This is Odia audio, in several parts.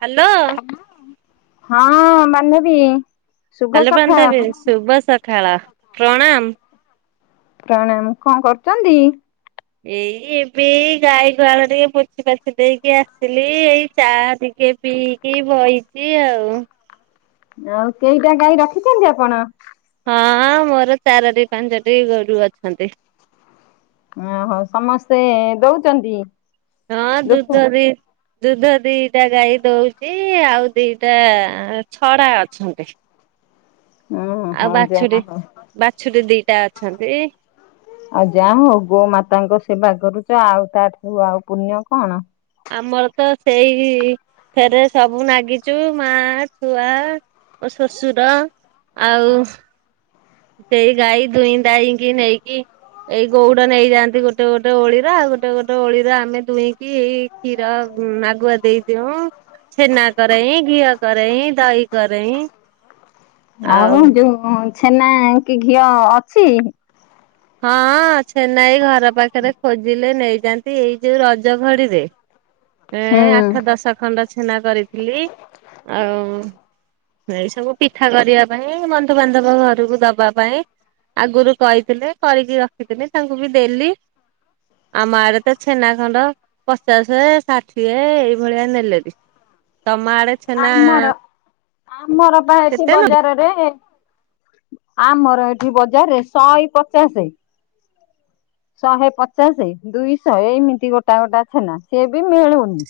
[inaudible] ହ୍ୟାଲୋ। ହଁ ବାନ୍ଧବୀ ଶୁଭ ହଲୋ ସକାଳ। ପ୍ରତା ଶୁଭ ସକାଳ ପ୍ରଣାମ। ପ୍ରଣାମ କଣ କରୁଛନ୍ତି? ଏଇ ଏବେ ଗାଈଗଳ ଟିକେ ପୋଛି ପାଛି ଦେଇକି ଆସିଲି ଏଇ ଚା ଦ ଟିକେ ପିଇକି ବହିଛି ଆଉ। ଆଉ କେଇଟା ଗାଈ ରଖିଛନ୍ତି ଆପଣ ହଁ ମୋର ଚାରୋଟି ପାଞ୍ଚଟି ଗୋରୁ ଅଛନ୍ତି। ଓହୋ ସମସ୍ତେ ଦଉଛନ୍ତି। ହଁ ଦୁଗ୍ଧ? ଦୁଧରେ ଦୁଧ ଦିଟା ଗାଈ ଦଉଛି ଆଉ ଦିଟା ଛରା ଅଛନ୍ତି। ଉଁ ଆଉ ହଁ ଯାହା ବାଛୁରୁରୀ ହଉ ବାଛୁରୀ ଦିଟା ଅଛନ୍ତି। ଆଉ ଯା ହଉ ଗୋ ମାତାଙ୍କ ସେବା କରୁଛ ଆଉ ତାଠକୁ ଆଉ ପୁଣ୍ୟ କଣ ଆମର ତ ସେଇ ଫରେ ସବୁ ନାଗିଛୁ ମା ଛୁଆ ଓ ଶ୍ୱଶୁର ଆଉ ସେଇ ଗଈ ଧୋଇଇ ଦାଇ କିି ନଁକି ଏଇ ଗଉଡ ନେଇଯାଆନ୍ତି ଗୋଟେ ଗୋଟେ ଓଳିର ଗୋଟେ ଗୋଟେ ଓଳିରେ ଆମେ ଦୁହିଁକି ଏଇ କ୍ଷୀର ହୁଁ ଆଗୁଆ ଦେଇଦଉ ଛେନା କରାଇ ଘିଅ କରରୋଇ ଦହି କରରୋଇ। ଆଉ ଯୋଉ ଛେନା କି ଘିଅ ଅଛି। ହଁ ଚେନାଇ ଘର ପାଖରେ ଖୋଜିଲେ ନେଇଯାଆନ୍ତି ଏଇ ଯୋଉ ରଜଘଡିରେ ହୁଁ ଏଁ ଆଠ ଦଶ ଖଣ୍ଡ ଛେନା କରିଥିଲି ଆଉ। ଏଇ ସବୁ ପିଠା କରିବା ପାଇଁ ବନ୍ଧୁବାନ୍ଧବ ଘରକୁ ଦବା ପାଇଁ। ଆଗରୁ କହିଥିଲେ କରିକି ରଖିଥିଲେ ତାଙ୍କୁ ବି ଦେଲି ଆମାରେ ତ ଛେନା ଖଣ୍ଡ ପଚାଶ ସାଠି ଏ ଏଇଭଳିଆ ନେଲେରି ତମ ଆଡେ ଛେନା ମୋର ପା ଏଠି କେତେ ନଉଚି? ବଜାରରେ ଆମର ଏଠି ବଜାରରେ ଶହେ ପଚାଶ ଶହେ ପଚାଶ ଦୁଇଶ ଏମିତି ଗୋଟା ଗୋଟା ଛେନା ସିଏ ବି ମିଳୁନି।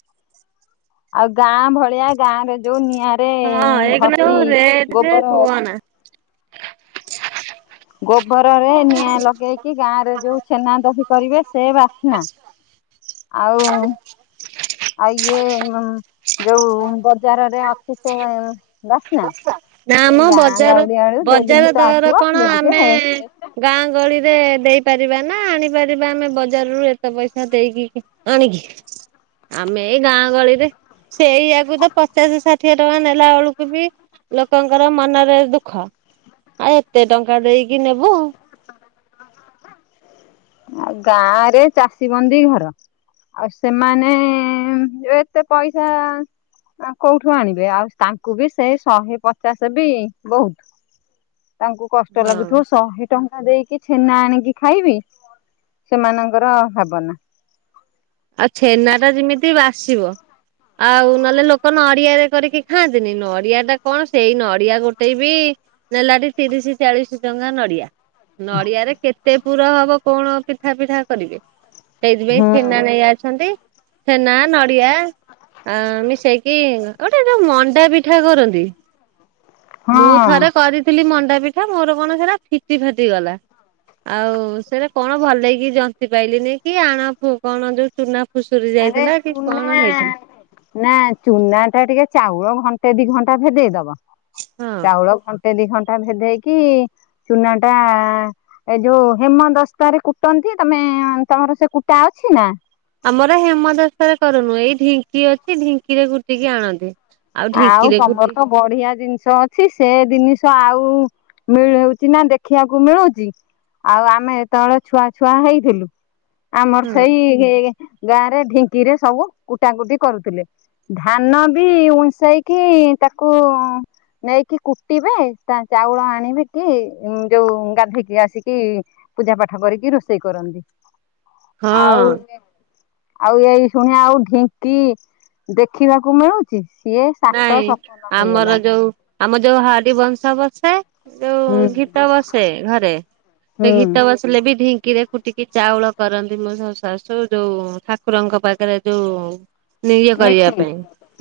ଆଉ ଗାଁ ଭଳିଆ ଗାଁ ରେ ଯୋଉ ନି। ଗଁ ରେ ହଁ ଏଇଖିଣା ଘଷି ଯୋଉ ରେଟ ଯେ ଗୋବର କୁହନା ଗୋବରରେ ନିଆଁ ଲଗେଇକି ଗାଁ ରେ ଯୋଉ ଛେନା ଦହି କରିବେ ସେ ବାସ୍ନା ଆଉ ଆଉ ଇଏ ଯୋଉ ବଜାରରେ ଅଛି ସେ ବାସ୍ନା ନା ସେ ଆମ ଗାଁ ବଜାର ଗାଉଡି ବେଳୁ ଯୋଉ ବଜାର ଜିନିଷ ଦର ଆସିବ କଣ ସିଏ ଆମେ ଟିକେ ଗାଁ ଗହଳିରେ ଦେଇପାରିବା। ନା ଆଣିପାରିବା ଆମେ ବଜାରରୁୁ ଏତେ ପଇସା ଦେଇକି ଆଣିକି ଆମେ ଏଇ ଗାଁ ଗହଳିରେ ସେ ଏଇଆାକୁ ତ ପଚାଶଷାଠି। ରଙ୍କ ନେଲା ବେଳକୁ ବି ଲୋକଙ୍କର ମନରେ ଦୁଃଖ ଆଉ ଏତେ ଟଙ୍କା ଦେଇକି ନେବୁ। ଆଉ ଗାଁ ରେ ଚାଷୀ ବନ୍ଦୀ ଘର। ଆଉ ସେମାନେ ଏତେ ପଇସା କୋଉଠୁ ଆଣିବେ ଆଉ ତାଙ୍କୁ ବି ସେଇ ଶହେ ପଚାଶ ବି ବହୁତ ତାଙ୍କୁ କଷ୍ଟ ହଁ। ଲାଗୁଥିବ ଶହେ ଟଙ୍କା ଦେଇକି ଛେନା ଆଣିକି ଖାଇବି। ସେମାନଙ୍କର ଭାବନା ଆଉ ଛେନା ଟା ଯେମିତି ଆସିବ ଆଉ ନହେଲେ ଲୋକ ନଡିଆରେ କରିକି ଖାଆନ୍ତିନି ନଡିଆ ଟା କଣ ସେଇ ନଡିଆ ଗୋଟେ ବି ନେଲା ଟ ତିରିଶ ଚାଳିଶ ଟଙ୍କା ନଡିଆ। ନଡିଆରେ କେତେ ପୁର ହବ କଣ ପିଠା ପିଠା କରିବେ ସେଇଥିପାଇଁ ହଁ ଛନା ନେଇ ଅଛନ୍ତି ଛେନା ନଡିଆ। ଆ ମିଶେଇକି ଗୋଟେ ଯୋଉ ମଣ୍ଡା ପିଠା କରନ୍ତି। ମୁଁ ଥରେ କରିଥିଲି ମଣ୍ଡା ପିଠା ମୋର କଣ ସେରା ଫିଚ ଫାଟି ଗଲା। ଆଉ ସେଟ କଣ ଭଲ ହେଇକି ଜନ୍ତି ପାଇଲିନି କି ଆଣ ଫ କଣ ଯୋଉ ସୁନା ଆ ଚୁନା ନା ଚୁନା ଟା ଟିକେ ଚାଉଳ ଘଣ୍ଟେ ଦି ଘଣ୍ଟା ଭେଦେଇଦବ ହଁ। ଚାଉଳ ଘ ଗୋଟେ ଦି ଘଣ୍ଟା ଭେଦେଇକି ଚୁନା ଟା ଏ ଯୋଉ ହେମ ଦସ୍ତାରେ କୁଟନ୍ତି ତମେ ତମର ସେ କୁଟା ଅଛି ନା ଆମର ହେମଦଶରେ କରୁନୁ ଏଇ ଢିଙ୍କି ଅଛି ଢିଙ୍କିରେ ଗୁଟିକି ଆଣନ୍ତି ଆଉ ଢିଙ୍କିରେ ତମର କୁଟି ତ ବଢିଆ ଜିନିଷ ଅଛି ସେ ଜିନିଷ ଆଉ ମିଳଉଛି ନା ଦେଖିବାକୁ ମିଳୁଛି ଆଉ ଆମେ ତଳେ ଛୁଆଛୁଆ ହେଇଥିଲୁ ଆମର ହଁ ସେଇ ଗାଁ ରେ ଢିଙ୍କିରେ ସବୁ କୁଟା କଟି କରୁଥିଲେ ଧାନ ବି ଉନସ୍ ଯଇକି ତାକୁ ନେଇକି କୁଟିବେ ତା ଚାଉଳ ଆଣିବେ କି ଯୋଉ ଗାଧୋଇକି ଆସିକି ପୂଜା ପାଠ କରିକି ରୋଷେଇ କରନ୍ତି ଆଉ ହଁ ଆଉ ଏଇ ଶୁଣିଆ ଆଉ ଢିଙ୍କି ଦେଖିବାକୁ ମିଳୁଛି ସିଏ ସାତ ନାଇଁ ସପନ ହେଇଗଲାଣି। ଆମର ଯୋଉ ଆମ ଯୋଉ ହାରି ବଂଶ ବସେ ଯୋଉ ହୁଁ ଗୀତ ବସେ ଘରେ ସେ ହୁଁ ଗୀତ ବସିଲେ ବି ଢିି କିିରେ କୁଟିକି ଚାଉଳ କରନ୍ତି ମୋ ଶ ଶାଶୁ ଯୋଉ ଠାକୁରଙ୍କ ପାଖରେ ଯୋଉ ନିଇଏ କରିବା ନୀତି ପାଇଁ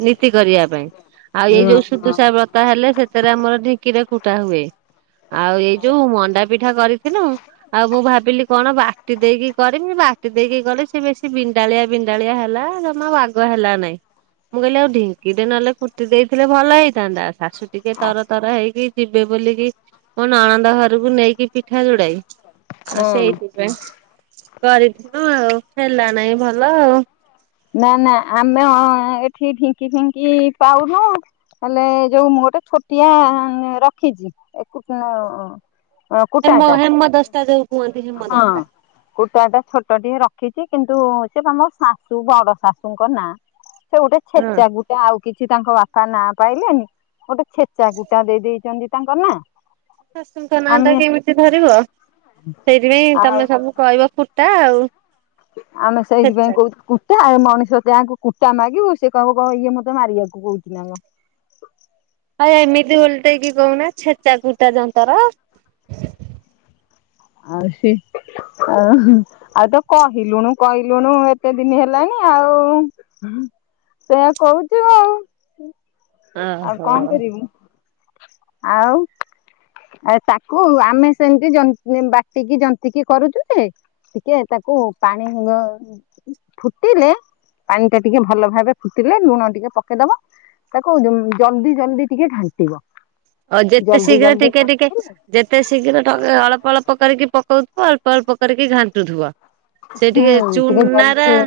ନୀତି କରିବା ପାଇଁ ଆଉ ଏଇ ହଁ ଯୋଉ ସୁଦୁଷା ବ୍ରତା ହେଲେ ସେଥିରେ ଆମର ଢେଙ୍କିରେ କୁଟା ହୁଏ ଆଉ ଏଇ ଯୋଉ ମଣ୍ଡା ପିଠା କରିଥିଲୁ ଆଉ ମୁଁ ଭାବିଲି କଣ ବା ବାଟି ଦେଇକି କରିମି ବାଟି ଦେଇକି କଲି ସେ ବେଶୀ ବିଣ୍ଡାଳିଆ ବିଣ୍ଡାଳିଆ ହେଲା ଜମା ବାଗ ହେଲା ନାଇଁ ମୁଁ କହିଲି ଆଉ ଢଙ୍କି ଟେ ନେଲେ କୁଟି ଦେଇଥିଲେ ଭଲ ହେଇଥାନ୍ତା ଶାଶୁ ଟିକେ ହଁ ତର ତର ହେଇକି ଯିବେ ବୋଲିକି ମୋ ନଣନ୍ଦ ଘରକୁ ନେଇକି ପିଠା ଯୋଡଏ ଆଉ ହୁଁ ସେଇଥିପାଇଁ କରିଥିଲୁ ଆଉ ହେଲା ନାାଇଁ ଭଲ ଆଉ ନା ନା ଆମେ ଏଠି ଢିଙ୍କି ଫିଙ୍କି ପାଉନୁ ହେଲେ ଯୋଉ ଗୋଟେ ଛୋଟିଆ ରଖିଛି କୁଟା ହେମ ଟା ହେମଦସ୍ତା ଯୋଉ କୁହନ୍ତି ହଁ ହେମଦସ୍ତା। କୁଟା ଟା ଛୋଟ ଟିକେ ରଖିଛି କିନ୍ତୁ ସେ ବା ମୋ ଶାଶୁ ବଡ ଶାଶୁଙ୍କ ନାଁ ସେ ଗୋଟେ ହଁ। ଛେଚା ଗୁଟେ ଆଉ କିଛି ତାଙ୍କ ବାପା ନାଁ ପାଇଲେନି ଗୋଟେ ଛେଚା କୁଟା ଦେଇ ଦେଇଦେଇଛନ୍ତି ତାଙ୍କ ନା ଶାଶୁଙ୍କ ନାଁ ଟା କେମିତି ଧରିବ ସେଇଥିପାଇଁ ଆଉ ତମେ ସବୁ କହିବ ପ ଟ ଆଉ ଆମେ ଛେଚା ସେଇଥିପାଇଁ କହୁଛ କୁଟେ ଆ ମଣିଷ ସତେ ଆଙ୍କୁ କୁଟା ମାଗିବୁ ସେ କହିବ କ ଇଏ ମତେ ମାରିବାକୁ କହୁଛି ନା ଆ ଆଉ ଏମିତି ଓଲଟେଇକି କହୁନା ଛେଚା କୁଟା ଯନ୍ତର ଆଉ ସେ ଆଉ ତ କହିଲୁଣୁ କହିଲୁଣୁ ଏତେ ଦିନ ହେଲାଣି ଆଉ ତ କହୁଛୁ ଆଉ ଓ ଆଉ ହୋ କଣ କରିବୁ ଆଉ ଆ ତାକୁ ଆମେ ସେମିତି ଜ ବାଟିକି ଯନ୍ତି କିି କରୁଛୁ ଯେ ଟିକେ ତାକୁ ପାଣି ଫୁଟ ଫୁଟିଲେ ପାଣି ଟା ଟିକେ ଭଲ ଭାବେ ଫୁଟିଲେ ଲୁଣ ଟିକେ ପକେଇଦବା ତା କହୁ ଜଲଦି ଜଲଦି ଟିକେ ଘାଟିବ ଆଉ ଯେତେ ଶୀଘ୍ର ଟିକେ ଟିକେ ଯେତେ ଶୀଘ୍ର ଟେ ଅଳ୍ପ ଅଳପ ପ କରିକି ପକଉଥିବ ଅଳ୍ପ ଅଳ୍ପ କରିକି ଘାଣ୍ଟୁଥିବ ସେ ଟିକେ ହୁଁ ଟିକେ ଚୁନାରା ଜଲ୍ଦି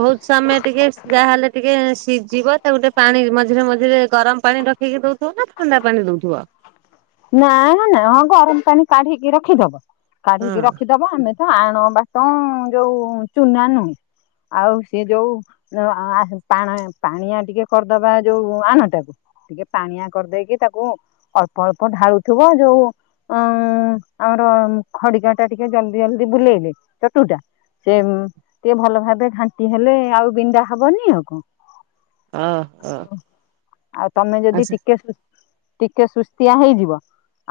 ବହୁତ ସମୟ ଟିକେ ଯାହଲେ ଟିକେ ସିଝିବ ତାକୁ ଗୋଟେ ପାଣି ମଝିରେ ମଝିରେ ଗରମ ପାଣି ରଖିକି ଦଉଥିବ ନା ଥଣ୍ଡା ପାନି ଦଉଥିବ। ନାଇ ନାଁ ହଁ ଗରମ ପାଣି କାଢିକି ରଖିଦବ। ହଁ କାଢିକି ରଖିଦବ ଆମେ ଆଣ ବାଟ ଯୋଉ ଚୁନା ନୁହେଁ ଆଉ ସେ ଯୋଉ ପା ପାଣିଆ ଟିକେ କରିଦବା ଯୋଉ ଆଣଟାକୁ। ଟିକେ ପାଣିଆ କରିଦେଇକି ତାକୁ ଅଳ୍ପ ଅଳ୍ପ ଢାଳୁଥିବ ଯୋଉ ଅଁ ଆମର ଖଡିକା ଟା ଟିକେ ଜଲଦି ଜଲଦି ବୁଲେଇବେ ଚଟୁ ଟା। ସେ ଟିକେ ଭଲ ଭାବେ ଘାଣ୍ଟି ହେଲେ ଆଉ ବିଣ୍ଡା ହବନି ଆଉ କଣ। ଓହୋ। ଆଉ ତମେ ଯଦି ଆଚ୍ଛା ଟିକେ ସୁ ଟିକେ ସୁସ୍ତିଆ ହେଇଯିବ,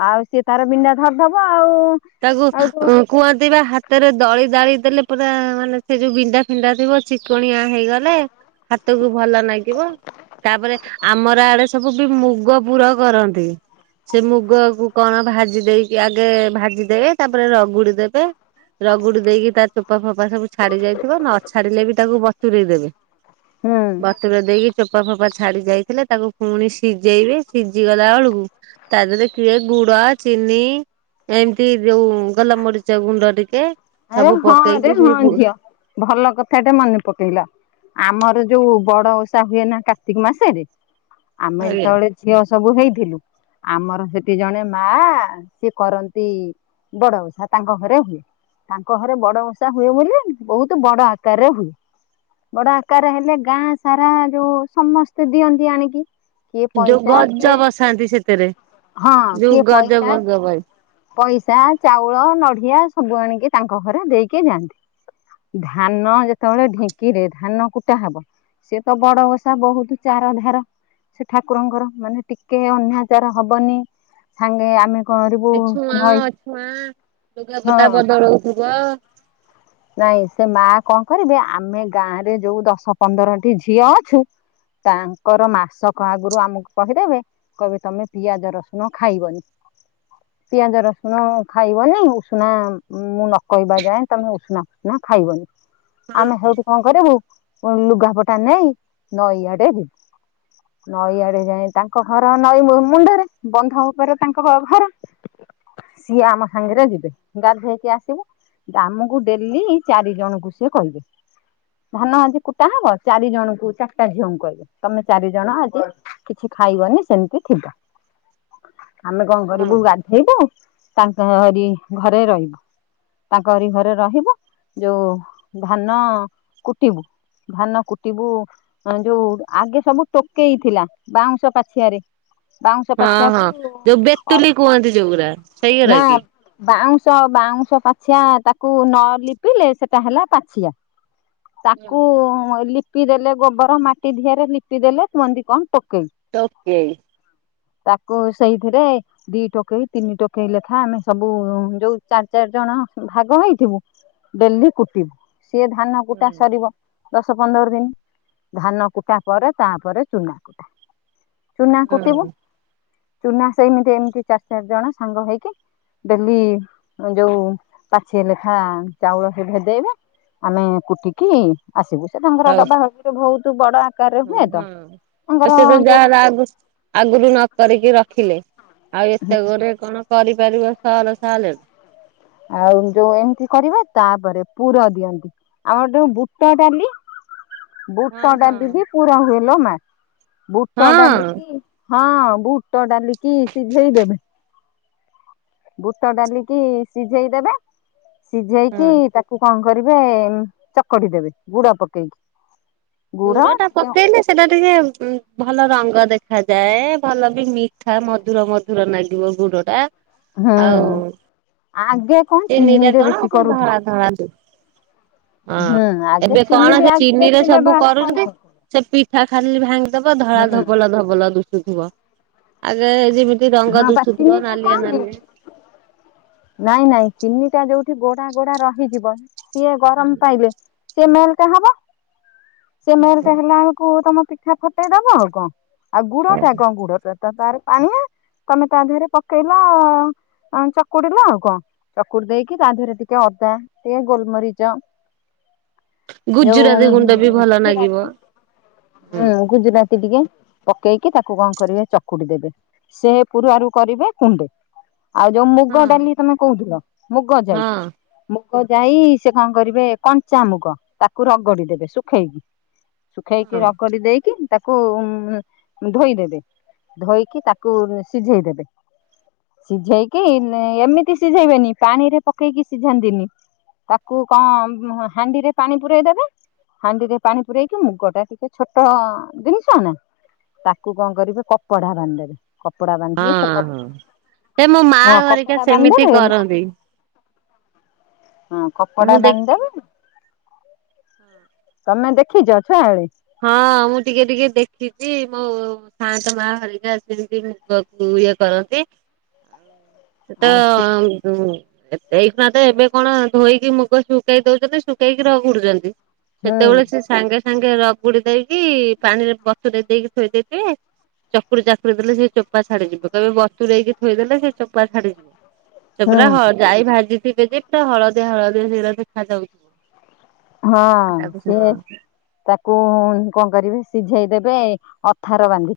ଆଉ ସେ ତାର ବିଁଣ୍ଡା ଧରିଦବ। ଆଉ ତାକୁ ଆଉଠୁ ଉ କୁହନ୍ତି ବା ହାତରେ ଦଳି ଦାଳି ଦେଲେ ପୁରା ମାନେ ସେ ଯୋଉ ବିଣ୍ଡା ଫିଣ୍ଡା ଥିବ ଚିକଣିଆ ହେଇଗଲେ ହାତକୁ ଭଲ ଲାଗିବ। ତାପରେ ଆମର ଆଡେ ସବୁ ବି ମୁଗ ପୁର କରନ୍ତି। ସେ ମୁଗ କୁ କଣ ଭାଜି ଦେଇକି ଆଗେ ଭାଜିଦେବେ ତାପରେ ରଗୁଡ଼ି ଦେବେ। ରଗୁଡି ଦେଇକି ତାର ଚୋପା ଫୋପା ସବୁ ଛାଡି ଯାଇଥିବ ନ ଛାଡିଲେ ବି ତାକୁ ବତୁରଇ ଦେବେ। ହୁଁ ବତର ଦେଇକି ଚ ଫପା ଫପା ଛାଡି ଯାଇଥିଲେ, ତାକୁ ପୁଣି ସିଝେଇବେ ସିଝି ଗଲା ବଳକୁ ତା ଦେହରେ କିଏ ଗୁଡ ଆଉ ଚିନି ଏମିତି ଯଉ ଗଲମରିଚ ଗୁଣ୍ଡ ଟିକେ ମୁଁ ସବୁ ହଁ ରେ ପକେଇକି ସେ ହଁ ଝିଅ ଭଲ କଥାଟେ ମନେ ପକେଇଲ ଆମର ଯୋଉ ବଡ ଓଷା ହୁଏ ନା କାର୍ତ୍ତିକ ମାସରେ ଆମେ ଆଜ୍ଞା ଯେତେବେଳେ ଝିଅ ସବୁ ହେଇଥିଲୁ ଆମର ସେଠି ଜଣେ ମା ସିଏ କରନ୍ତି। ବଡ଼ ଉଷା ତାଙ୍କ ଘରେ ହୁଏ। ତାଙ୍କ ଘରେ ବଡ ଉଷା ହୁଏ ବୋଲି ବହୁତ୍ ବଡ଼ ଆକାରରେ ହୁଏ। ବଡ ଆକାର ହେଲେ ଗାଁ ସାରା ଯୋଉ ସମସ୍ତେ ଦିଅନ୍ତି ଆଣିକି କିଏ ଯୋଉ ପଇସା ଗଜ କିଏ ବସାନ୍ତି ସେଥିରେ ହଁ ଯୋଉ କିଏ ଗଜ ପଇସା ଗଜ ପାଇଁ ପଇସା ଚାଉଳ ନଡିଆ ସବୁ ଆଣିକି ତାଙ୍କ ଘରେ ଦେଇକି ଯାଆନ୍ତି। ଧାନ ଯେତେବେଳେ ଢେଙ୍କି ରେ ଧାନ କୁଟା ହବ ସେ ତ ବଡ ଓଷା ବହୁତ ଚାରଧାର ସେ ଠାକୁରଙ୍କର ମାନେ ଟିକେ ଅନ୍ୟାଚାର ହବନି ସାଙ୍ଗେ ଆମେ କରିବୁ ଛୁଆଁ ନଈ ଅଛୁଆଁ ହଁ ଲୁଗାପଟା ବଦଳଉଥିବ ନାଇଁ ସେ ମା କଣ କରିବେ, ଆମେ ଗାଁ ରେ ଯୋଉ ଦଶ ପନ୍ଦରଟି ଝିଅ ଅଛୁ ତାଙ୍କର ମାସକ ଆଗୁରୁ ଆମକୁ କହିଦେବେ କହିବ ତମେ ପିଆଜ ରସୁଣ ଖାଇବନି। ପିଆଜ ରସୁଣ ଖାଇବନି। ଉଷୁନା ମୁଁ ନ କହିବା ଯାଏ ତମେ ଉଷୁନା ଫୁସନା ଖାଇବନି। ହଁ। ଆମେ ହେଇଟି କଣ କରିବୁ ଓ ଲୁଗାପଟା ନେଇ ନଈ ଆଡେ ଯିବୁ। ନଈଆଡେ ଯାଇ ତାଙ୍କ ଘର ନଈ ମୁ ମୁଣ୍ଡରେ ବନ୍ଧ ଉପରେ ତାଙ୍କ ଘର। ସିଏ ଆମ ସାଙ୍ଗରେ ଯିବେ ଗାଧେଇକି ଆସିବୁ। ଗାମୁ ଡେଲି ଚାରି ଜଣଙ୍କୁ ସେ କହିବେ। ଧାନ ଆଜି କୁଟା ହବ ଚାରି ଜଣଙ୍କୁ ଚାରିଟା ଝିଅଙ୍କୁ କହିବେ ତମେ ଚାରି ଜଣ ଆଜି କିଛି ଖାଇବନି ସେମିତି ଥିବ। ଆମେ କଣ ହଁ କରିବୁ ଗାଧେଇବୁ ତାଙ୍କରି ଘରେ ରହିବୁ ତାଙ୍କରି ଘରେ ରହିବୁ ଯୋଉ ଧାନ କୁଟିବୁ। ଧାନ କୁଟିବୁ ଯୋଉ ଆଗେ ସବୁ ଟୋକେଇଥିଲା ବାଉଁଶ ପାଛିଆରେ ବାଉଁଶ ହଁ ପାଛିଆକୁ ହଁ ଯୋଉ ବେତୁଲି କୁହନ୍ତି ଯୋଉଗୁରା ଅବ୍ ସେଇଗୁରା ନା କି? ବାଉଁ ବାଉଁଶ ପାଛିଆ ତାକୁ ନ ଲିପିଲେ ସେଟା ହେଲା ପାଛିଆ। ତାକୁ ଲିପି ଦେଲେ ଗୋବର ମାଟି ଦିହରେ ଲିପି ଦେଲେ କୁହନ୍ତି କଣ ପୋଟ୍ ଟୋକେ ତାକୁ ସେଇଥିରେ ଦି ଟୋକେଇ ତିନି ଟୋକେଇ ଲେଖା ଆମେ ସବୁ ଯୋଉ ଚାରି ଚାରି ଜଣ ଭାଗ ହେଇଥିବୁ ଡେଲି କୁଟିବୁ। ସିଏ ଧାନ କୁଟା ସରିବ ଦଶ ପନ୍ଦର ଦିନ। ଧାନ କୁଟା ପରେ ତାପରେ ଚୁନା କୁଟା। ଚୁନା କୁଟିବୁ। ହଁ ଚୁନା ସେମିତି ଏମିତି ଚାରି ଚାରି ଜଣ ସାଙ୍ଗ ହେଇକି ଡେଲି ଯୋଉ ପାଛିଏ ଲେଖା ଖାଁ ଚାଉଳ ସେ ଭେଦେଇବେ। ଆମେ କୁଟିକି ଆସିବୁ ସେ ତାଙ୍କର ହଉ ଡବା ହରେ ବହୁତ ବଡ ଆକାରରେ ହୁଏ ତ ହଁ ତାଙ୍କର ସେ ତ ଯୋଉ ଯାହାହେଲା ଆଗ ଆଗରୁ ନକ କରି ରଖିଲେ। ଆଉ ଏତେ ଗୋରେ କଣ କରିପାରିବ ସଲ ସାଲ ଆଉ ଯୋଉ ଏମିତି କରିବା ତାପରେ ପୁର ଦିଅନ୍ତି ଆମର ଯୋଉ ବୁଟ ଡାଲି ହଁ ବୁଟ ହଁ। ଡାଲି ବି ପୁର ହୁଏଲ ମା ବୁଟ ହଁ ଡାଲିକି ହଁ ବୁଟ ଡାଲିକି ସିଝେଇଦେବେ ବୁଟ ଡାଲିକି ସିଝେଇ ଦେବେ ସିଝେଇକି ତାକୁ କଣ କରିବେ ଚକଟି ଦେବେ ଗୁଡ ପକେଇକି। ଗୁଡ ଟା ପକେଇଲେ ସେଟା ଟିକେ ଭଲ ରଙ୍ଗ ଦେଖାଯାଏ ଭଲ ବି ମିଠା ମଧୁର ମଧୁର ଲାଗିବ ଗୁଡ ଟା। ହୁଁ ଆଉ ଆଗେ କଣ ଚିନିରେ କଣ ବେଶୀ ସେ ଧଳା କରୁଥିଲେ। ଧଳା ହଁ ଆଗେ ଏବେ ଚିନି କଣ ବି ସେ ଆଗେ ଚିନିରେ ବେଶୀ ସବୁ ବ୍ୟବହାର କରୁଛନ୍ତି କରୁନୁ ସେ ଟି ମିଠା ଖାଲି ଭାଙ୍ଗିଦବ ଧଳା ହୁଁ ଧବଲ ଧବଲ ଦୁଶୁଥିବ ଆଗେ ଯେମିତି ରଙ୍ଗ ହଁ ଦୁଶୁଥିବ ପାଚିନି ନା ନାଲିଆ କଣ ନାଇଁ ନାଲିଆ। ନାଇଁ ନାଇଁ। ଚିନିଟା ଯୋଉଠି ଗୋଡା ଗୋଡା ରହିଯିବ ସିଏ ଗରମ ପାଇଲେ ସେ ମେଲଟ ହବ ସେ ମେଲଟ ହେଲା ବେଳକୁ ତମ ପିଠା ଫଟେଇ ଦବ ଆଉ କଣ। ଆଉ ଗୁଡ ଟା କଣ ଗୁଡ ଟା ତ ତାର ପାଣିଆ ତମେ ତା ଦେହରେ ପକେଇଲ ଚକୁଡିଲ ଆଉ କଣ ଚକୁଡି ଦେଇକି ତା ଦେହରେ ଟିକେ ଅଦା ଟିକେ ଗୋଲମରିଚ [unintelligible] ଯୋଉ ଗୁଜୁରାତି ଗୁଣ୍ଡ ବି ଭଲ ନାଗିବ। ଗୁଜୁରାତି ହୁଁ ଗୁଜୁରାତି ଟିକେ ପକେଇକି ତାକୁ କଣ କରିବେ ଚକୁଡି ଦେବେ ସେ ପୂରୁ ଆରୁ କରିବେ କୁଣ୍ଡେ। ଆଉ ଯୋଉ ହଁ ମୁଗ ଡାଲି ତମେ କହୁଥିଲ ମୁଗ ଯାଇ ହଁ ମୁ ମୁଗ ଯାଇ ସେ କଣ କରିବେ କଞ୍ଚାାମୁଗ ତାକୁ ରଗଡି ଦେବେ ଶୁଖେଇକି। ଶୁଖେଇକି ହଁ ରଗଡି ଦେଇକି ତାକୁ ଧୋଇଦେବେ ଧୋଇକି ତାକୁ କୁ ସିଝେଇ ଦେବେ। ସିଝେଇକି ଏମିତି ସିଝେଇବେନି ପାଣି ରେ ପକେଇକି ସିଝାନ୍ତିନି। ତାକୁ କଣ ହାଣ୍ଡିରେ ପାଣି ପୁରଇଦବେ ହାଣ୍ଡିରେ ପାଣି ପୁରଇକି ମୁଗ ଟା ଟିକେ ଛୋଟ ଜିନିଷ ନା। ତାକୁ କଣ କରିବେ କପଡା ବାନ୍ଧିଦେବେ। କପଡା ବାନ୍ଧିକି ସେ ହଁ ହଁ। ସେ ମୋ ମା ହଁ ଘରିକା କପଡା ସେମିତି ବାନ୍ଧିଦେବେ କରନ୍ତି ହଁ କପଡା ମୁଁ ଦେଖ ବାନ୍ଧିଦେବେ ତମେ ଦେଖିଛ ଛୁଆବେଳେ ହଁ ମୁଁ ଟିକେ ଟିକେ ଦେଖିଛି ମୋ ସାନ୍ତ ମା ହରିକା ଆସଛନ୍ତି ମୁଗକୁ ପୂଜା କରନ୍ତି। [unintelligible] ସେଟ ସେ ଏଇକ୍ଷୀଣା ତଏବେ କଣ ଧୋଇକି ମୁଗ ଶୁଖେଇ ଦଉଛନ୍ତି ଶୁଖେଇକି ର ଘଡୁଛନ୍ତି। ହୁଁ ସେତେବେଳେ ସେ ସାଙ୍ଗେ ସାଙ୍ଗେ ର ଗୁଡି ଦେଇକି ପାଣିରେ ବତୁରେଇ ଦେଇକି ଥୋଇ ଦେଇେଇକି ଚକୁରୁ ଚାକୁରି ଦେଲେ ସେ ଚୋପା ଛାଡିଯିବ କେବେ ବତୁରେଇକି ଥୋଇଦେଲେ ସେ ଚୋପା ଛାଡିଯିବ। ସେ ହୁଁ ପୁରା ଯାଇ ଭାଜିଥିବେ ଯେ ପୁରା ହଳଦିଆ ହଳଦିଆ ସେଗୁଡା ଦେଖାାଯାଉଥିବ। ହଁ ସିଏ ତାକୁ କଣ କରିବେ ସିଝେଇ ଦେବେ ଅଥାର ବାନ୍ଧିକ।